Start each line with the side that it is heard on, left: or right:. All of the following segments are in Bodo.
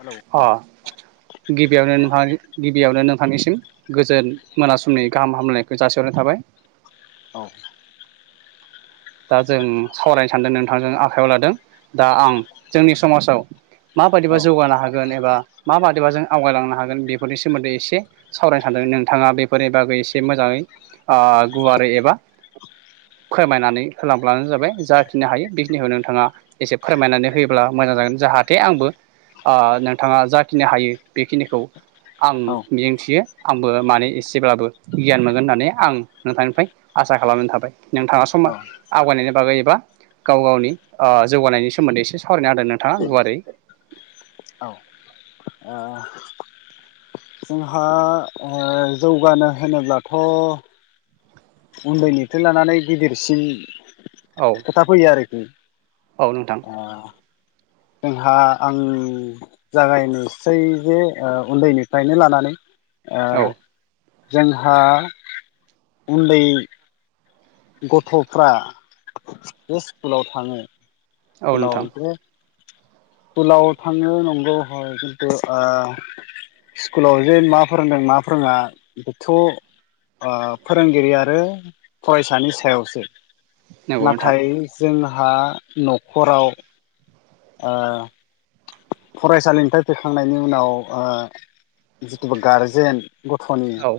left: हेलौ
right: अ गिबियावनो नोंफां गिबियावनो नोंथांनिसिम गोजोन मोना समनि गाहाम हामग्लायनायखो जासिहरनाय थाबाय।
left: औ
right: दा जों सावरायनो सान्दों नोंथांजों आखायाव लादों दा आं जोंनि समाजाव माबादिबा
left: औ
right: जौगानो हागोन एबा माबादिबा जों आवगायलांनो हागोन बेफोरनि सोमोन्दै एसे सावरायनो सानदों नोंथाङा बेफोरनि बागै एसे मोजाङै गुवारै एबा फोरमायनानै होलांब्लानो जाबाय जाखिनो हायो बेखिनिखौ नोंथाङा एसे फोरमायनानै होयोब्ला मोजां जागोन जाहाथे आंबो नोंथाङा जाखिनो हायो बेखिनिखौ आं
left: औ
right: मिजिंथियो आंबो मानो एसेब्लाबो गियान मोनगोन होननानै आं नोंथांनिफ्राय आसा खालामनानै थाबाय नोंथां सम आवगायनायनि बागै एबा गाव-गावनि जौगानायनि सोमोन्दै एसे सावरायना होदो नोंथाङा गुवारै
left: औ ओ जोंहा ओ जौगानो होनोब्लाथ' उन्दैनिफ्राय लानानै गिदिरसिन
right: औ
left: खोथा फैयो आरोखि।
right: औ नोंथां
left: ओ जोंहा आं जागायनोसै जे उन्दैनिफ्रायनो लानानै
right: औ
left: ओ जोंहा उन्दै गथ'फ्रा बे स्कुलाव थाङो
right: औ नोंथां
left: स्कुलाव जे स्कुलाव थांङो नंगौ हय खिन्थु स्कुलाव जे मा फोरोंदों मा फोरोंङा बेथ' फोरोंगिरि आरो फरायसानि सायावसो।
right: नंगौ नोंथां
left: नाथाय जों हा न'खराव ओ फरायसालिनिफ्राय फैखांनायनि उनाव ओ जिथुबा गारजेन गथ'नि
right: औ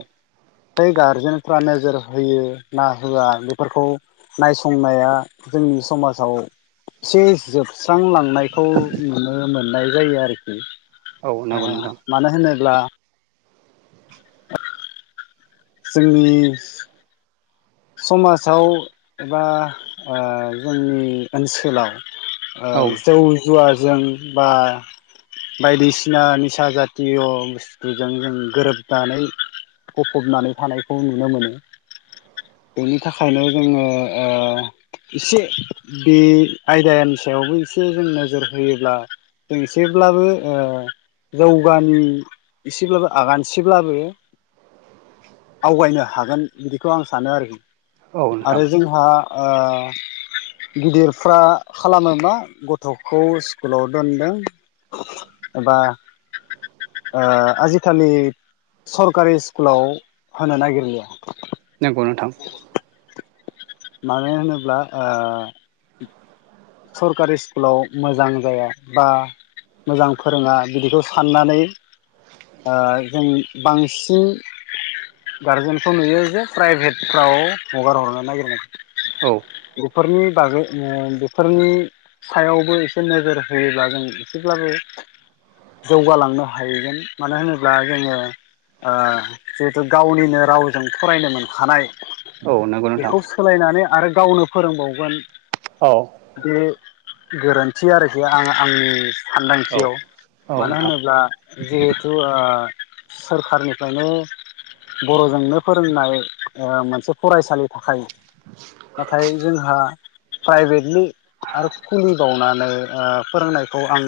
left: बै गारजेनफ्रा नोजोर होयो ना होआ बेफोरखौ नायसंनाया जोंनि समाजाव एसे जोब स्रांलांनायखौ नुनो मोन नाय जायो आरोखि।
right: औ
left: अ
right: नंगौ नोंथां
left: मानो होनो ब्ला [inaudible] जोंनि समाजाव एबा ओ जोंनि ओनसोलाव ओ
right: औ
left: जौ जुवा जों बा बायदिसिना निसा जातिय' बुस्थुजों जों गोरोबनानै गफ'बनानै थानायखौ नुनो मोनो। बेनि थाखायनो जोङो ओ इसे बे आयदानि सायावबो इसे जों नोजोर होयोब्ला जों एसेब्लाबो जौगानि इसेब्लाबो आगानसेब्लाबो आवगायनो हागोन बिदिखौ आं सा सानो आरोखि।
right: औ नोंथां
left: आरो जोंहा ओ गिदिरफ्रा खालामो मा गथखौ स्कुलाव दोनदों एबा ओ आजिखालि सरकारि स्कुलाव होनो नागिरलिया
right: नंगौ नोंथां।
left: मानो होनोब्ला ओ सरकारि स्कुलाव मोजां जाया बा मोजां फोरोङा बिदिखौ साननानै ओ जों बांसिन गारजेनखौ नुयो जे प्राइभेटफ्राव हगार हरनो
right: औ
left: नागिरनाया बेफोरनि बागैनो फोरनि सायावबो एसे नोजोर होयोब्ला जों एसेब्लाबो जौगालांनो हाहैगोन मानो होनोब्ला ओ जोङो जिहेथु गावनिनो रावजों फरायनो मोनखानाय
right: औ नंगौ नोंथां
left: बेखौ सोलायनानै आरो गावनो फोरोंबावगोन
right: औ
left: बे गोरोन्थि आरोखि आं आंनि
right: औ
left: सानदांथियाव मानो
right: नोंथां
left: होनोब्ला जिहेथु ओ सोरखारनिफ्रायनो बरजोंनो फोरोंनाय ओ मोनसे फरायसालि थाखायनो नाथाय जोंहा प्राइभेटलि आरो खुलिबावनानै ओ फोरोंनायखौ आं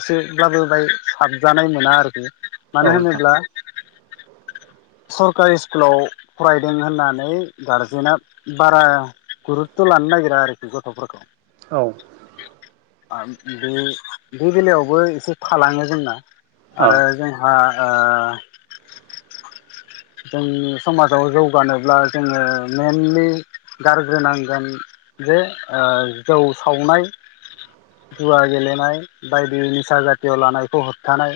left: एसेब्लाबो बाय साबजानाय मोना आरोखि
right: औ
left: मानो
right: नोंथां
left: होनोब्ला सरकारि स्कुलाव फरायदों होननानै गारजेना बारा गुरुतथ' लानो नागिरा आरोखि गथ'फोरखौ
right: औ
left: ओ बे बे बेलायावबो एसे थालाङो जोंना आरो जोंहा ओ जों समाजाव जौगानोब्ला जोङो मेनलि गारग्रोनांगोन जे ओ जौ सावनाय जुवा गेलेनाय बायदि निसा जाथियाव लानायखौ होबथानाय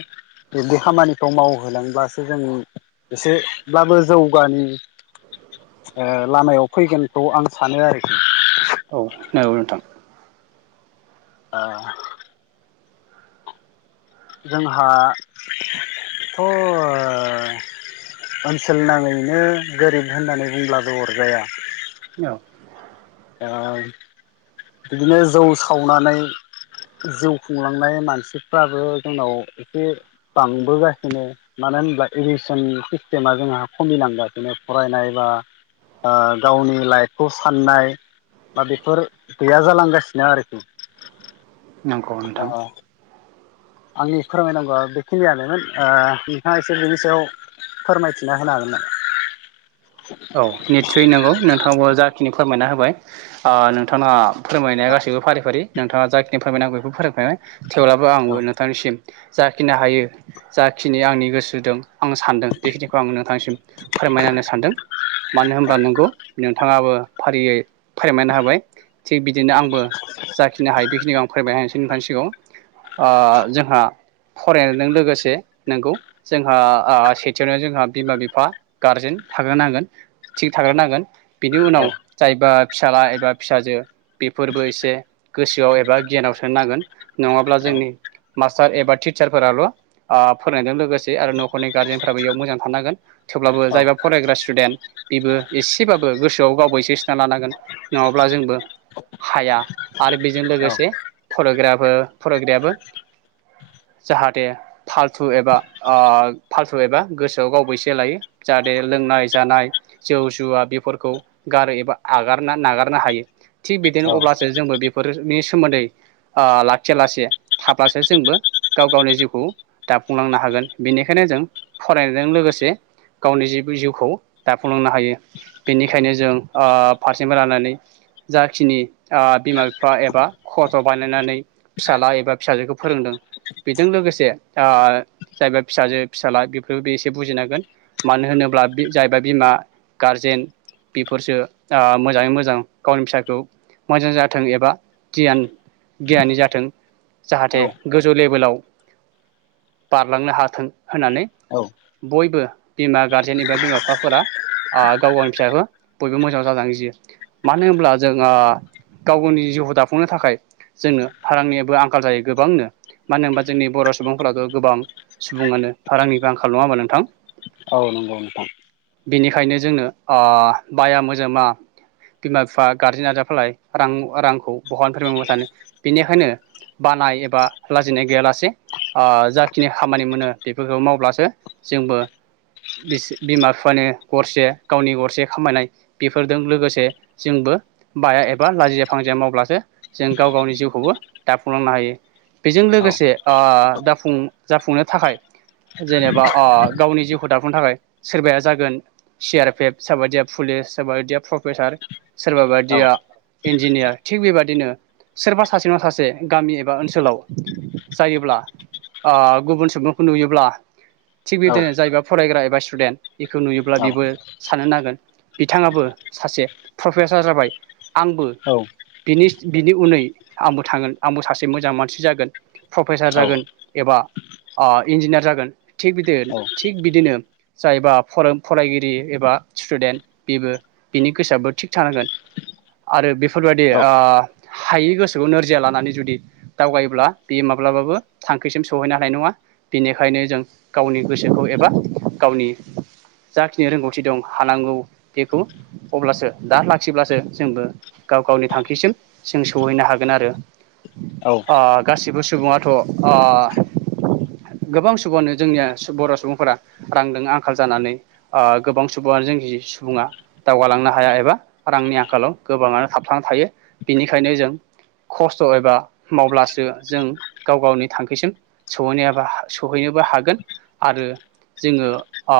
left: बिदि खामानिखौ मावहोलांब्लासो जों एसेब्लाबो जौगानि ओ लामायाव फैगोनखौ आं सानो आरोखि।
right: औ नंगौ नोंथां।
left: ओ जोंहाथ ओनसोल नाङैनो गोरिब होननानै बुंब्लाबो अरजाया।
right: औ
left: ओ बिदिनो जौ सावनानै जिउ खुंलांनाय मानसिफ्राबो जोंनाव एसे बांबोगासिनो मानो होनब्ला इडुकेसन सिस्टेमा जोंहा खमिनांगासिनो फरायनाय बा ओ‌ गावनि लाइफखौ साननाय दा बेफोर गैया जालांगासिनो आरोखि।
right: नंगौ
left: ओ
right: नोंथां।
left: आंनि फोरमायनांगौआ बेखिनियानोमोन ओ नोंथाङा एसे बिनि सायाव फोरमायथिना होनो हागोन नामा?
right: औ निस्सय नंगौ नोंथां जाखिनि फोरमायना होबाय ओ नोंथाङा फोरमायनाया गासैबो फारि फारि नोंथाङा जाखिनि फोरमायनांगौ बेखौ फोरमायफाबाय थेवब्लाबो आंबो नोंथांनिसिम जाखिनि हायो जाखिनि आंनि गोसो दं आं सानदों बेखिनिखौ आं नोंथांनिसिम फोरमायना‌ होनो सानदों। मानो होनब्ला नंगौ नोंथाङाबो फारियै फोरमायनो हाबाय थिग बिदिनो आंबो जाखिनि हायो बेखिनिखौ आं फोरायमायसै नोंथांनिसिगाङाव ओ जोंहा फरायनायजों लोगोसे नंगौ जोंहा ओ सेथियावनो जोंहा बिमा बिफा गारजेन थाग्रो नांगोन। थिग थाग्रो नांगोन। बिनि
left: औ
right: उनाव जायबा फिसााजला एबा फिसाजो बेफोरबो एसे गोसोआव एबा गियानाव सोनो नांगोन नङाब्ला
left: औ
right: जोंनि मास्टार एबा टिचारफोराल' फोररायनायजों लोगोसे आरो न'खरनि गारजेनफोराबो इयाव मोजां थानांगोन थवब्लाबो
left: औ
right: जायबा फरायग्रा स्टुडेन्ट बेबो एसेबाबो गोसोआव गावैसो सोनना लानांगोन नङाब्ला जोंबो हाया आरो बेजों लोगोसे फरायग्रफोर फरायग्रायाबो जाहाथे फाल्थु एबा‌ ओ फाल्थु एबा गोसोआव गावैसो लायो जाहाथे लोंनाय जानाय जौ जुवा बेफोरखौ गारो एबा आगारना नागारनो हायो थिग बिदिनो अब्लासो जोंबो बेफोरनि सोमोन्दै ओ लाखिया लासे थाब्लासो जोंबो गाव गावनि जिउखौ दाफुंलांनो हागोन बेनिखायनो जों फरायनायजों लोगोसे गावनि जि जिउखौ दाफुंलांनो हायो बेनिखायनो जों ओ फारसेनिफाय लानानै जाखिनि ओ बिमा बिफा एबा खथ बानायनानै फिसाला एबा फिसाजोखौ फोरोंदों बेजों लोगोसे ओ जायबा फिसाजो फिसाला बेफोरो बे एसे बुजिनांगोन मानो होनोब्ला बे जायबा बिमा गारजेन बेफोरसो ओ मोजाङै मोजां गावनि फिसाखौ मोजां जाथों एबा गियान गियानि जाथों
left: औ
right: जाहाथे गोजौ लेभेलाव बारलांनो हाथों। होनानै
left: औ
right: बयबो बिमा गारजेन एबा बिमा बिफाफोरा गाव गावनि फिसाखौ बयबो मोजां जाजानो गियो मानो होनब्ला जों ओ गाव गावनि जिउखौ दाफुंनो थाखाय जोंनो रारांनिबो आंखाल जायो गोबांनो मानो होनबा जोंनि बर' सुबुंफोरानो गोबां सुबुङानो रांनिबो आंखाल नङा होमबा नोंथां
left: औ नंगौ नोंथां
right: बिनिखायनो जोंङो ओ बाया मोजोमा बिमा बिफा गारजेन आजाफालाय रां रांखौ बहानिफाय मोननो सानो बिनिखायनो बानाय एबा लाजिनाय गैयालासे आ जाखिनि खामानि मोनो बेफोरखौ मावब्लासो जोंबो बिस बिमा माने गरसे गावनि गरसे खामायनाय बेफोरजों लोगोसे जोंबो बाया एबा लाजिया फांजिया मावब्लासो जों गाव गावनि जिउखौबो दाफुंलांनो हायो बेजों
left: औ
right: लोगोसे ओ दाफुं जाफुंनो थाखाय जेनेबा ओ गावनि जिउखौ दाफुंनो थाखाय सोरबाया जागोन सि आर पि एफ सोरबायदिया पुलिस सोरबायदिया प्रफेसार
left: औ
right: सोरबाबादिया इन्जिनियार थिग बेबादिनो सोरबा सासेङा सासे गामि एबा ओनसोलाव जायोब्ला ओ गुबुन सुबुंखौ नुयोब्ला थिग
left: औ
right: बेदिनो जायबा फरायग्रा एबा स्टुडेन्ट बेखौ नुयोब्ला बेबो साननो नांगोन बिथाङाबो सासे प्रफेसार जाबाय आंबोनि बिनि बिनि उनै आंबो थांगोन आंबो सासे मोजां मानसि जागोन। प्रफेसार
left: औ
right: जागोन एबा अ इन्जिनियार जागोन थिग बिदि थिग बिदिनो जायोबा फरों फरायगिरि एबा स्टुडेन्ट बेबो बिनि गोसोआबो थिग थानांगोन आरो बेफोरबायाददि
left: औ
right: ओ हायि गोसोखौ नोरजिया लानानै जुदि दावगायोब्ला बेयो माब्लाबाबो थांखिसिम सौहैनो हानाय नङा बिनिखायनो जों गावनि गोसोखौ एबा गावनि जाखिनि रोंगौथि दं हानांगौ बेखौ अब्लासो दा लाखिब्लासो जोंबो गाव गावनि थांखिसिम जों सौहैनो हागोन आरो
left: औ
right: ओ गासिबो सुबुङाथ' गोबां सुबआनो जोंनिया बर' सुबुंफोरा रांजों आंखाल जानानै गोबां सुबङानो जों सुबुङा दावगालांनो हाया एबा रांनि आंखालाव गोबाङानो थाबथांना थायो बिनिखायनो जों खस्थ' एबा मावब्लासो जों गाव गावनि थांखिसिम सहैनायाबा सहैनोबो हागोन आरो जोङो ओ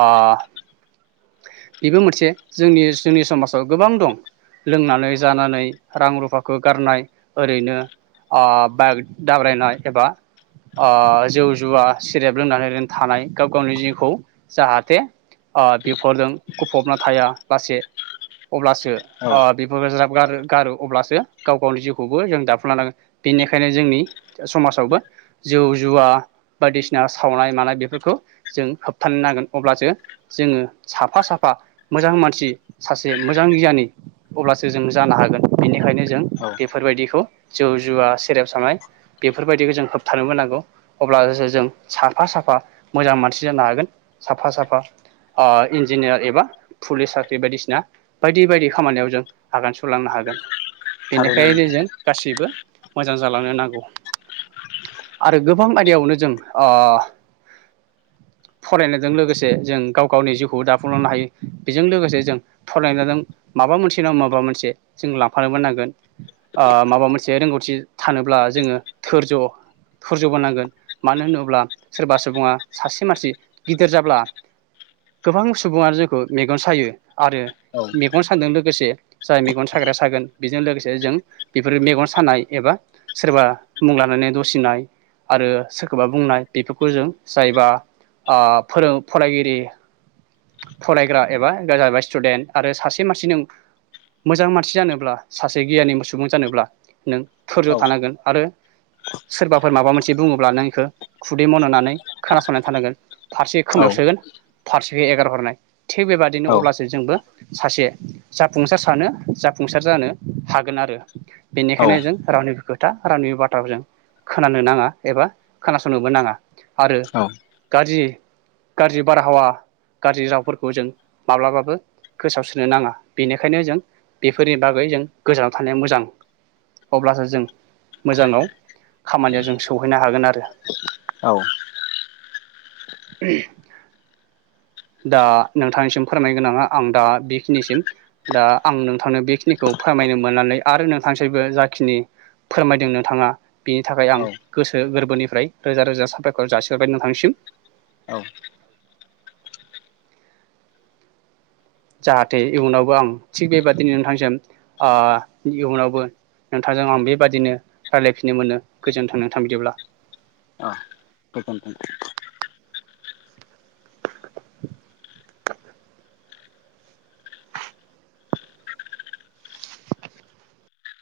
right: बेबो मोनसे जोंनि जोंनि समाजाव गोबां दं लोंनानै जानानै रां रुफाखौ गारनाय ओरैनो ओ बाइक दाब्रायनाय एबा जौ जुवा सेरेब लोंनानै ओरैनो थानाय गाव गावनि जिउखौ जाहाथे ओ बेफोरजों गुफबना थाया लासे अब्लासो
left: औ
right: ओ बेखौ ज्राब गार गारो अब्लासो गाव गावनि जिउखौबो जों दाफुंना लागोन बेनिखायनो जोंनि समाजावबो जौ जुवा बायदिसिना सावनाय मानाय बेफोरखौ जों होबथानो नांगोन अब्लासो जोङो साफा साफा मोजां मानसि सासे मोजां गियानि अब्लासो जों जानो हागोन बेनिखायनो जों
left: औ
right: बेफोरबायदिखौ जौ जुवा सेरेब सानाय बेफोरबायदिखौ जों होबथानोबो नांगौ अब्लासो जों साफा साफा मोजां मानसि जानो हागोन साफा साफा। ओ इन्जिनियार एबा पुलिस साख्रि बायदिसिना बायदि बायदि खामानियाव जों आगान सुरलांनो हागोन
left: थारैनो
right: बेनिखायनो जों गासैबो मोजां जालांनो नांगौ आरो गोबां आयदायावनो जों ओ फरायनायजों लोगोसे जों गाव गावनि जिउखौ दाफुंलांनो हायो बेजों लोगोसे जों फरायनायजों माबा मोनसे नङा माबा मोनसे जों लांफानोबो नांगोन माबा मोनसे रोंगौथि थानोब्ला जोङो थोरज' थोरज'बो नांगोन मानो होनोब्ला सोरबा सुबुङा सासे मानसि गिदिर जाब्ला गोबां सुबुङानो जोंखौ मेगन सायो आरो
left: नोंथां
right: मेगन सादों लोगोसे जाय मेगन साग्रााया सागोन बेजों लोगोसे जों बेफोर मेगन सानाय एबा सोरबा मुं लानानै दसिनाय आरो सोरखौबा बुंनाय बेफोरखौ जों जायबा फोरों फरायगिरि फरायग्रा एबा जाहैबाय स्टुडेन्ट आरो सासे मानसिनि मोजां मानसि जानोब्ला सासे गियानि सुबुं जानोब्ला नों धोरज'
left: औ
right: थानांगोन आरो सोरबाफोर माबा मोनसे बुङोब्ला नों बेखौ खुदै मननानै खोनासंनानै थानांगोन फारसे
left: औ
right: खोमायाव सोगोन फारसे एगार हरनाय थिग बेबादिनो
left: औ
right: अब्लासो जोंबो सासे जाफुंसार सानो जाफुंसार जानो हागोन आरो
left: औ
right: बेनिखायनो जों रावनिबो खोथा रावनिबो बाथ्राखौ जों खोनानो नाङा एबा खोनासंनोबो नाङा आरो
left: औ
right: गाज्रि गाज्रि बारहावा गाज्रि रावफोरखौ जों माब्लाबाबो गोसआवसोनो नाङा बेनिखायनो जों बेफोरनि बागै जों गोजानाव थानाया मोजां अब्लासो जों मोजाङाव खामानियाव जों सौहैनो हागोन आरो
left: औ
right: [unintelligible] दा नोंथांनिसिम फोरमायनो गोनाङा आं दा बेखिनिसिम दा आं नोंथांनो बेखिनिखौ फोरमायनो मोननानै आरो नोंथांनिसबो जाखिनि फोरमायदों नोंथाङा बेनि थाखाय आं
left: औ
right: गोसो गोरबोनिफ्राय रोजा रोजा साफायखर जासिहरबाय नोंथांनिसिम।
left: औ
right: जाहाथे इयुनावबो आं थिग बेबादिनो नोंथांजों ओ इयुनावबो नोंथांजों आं बेबादिनो रायलायफिननो मोनो गोजोनथं नोंथां बिदिब्ला।
left: गोजोनथों।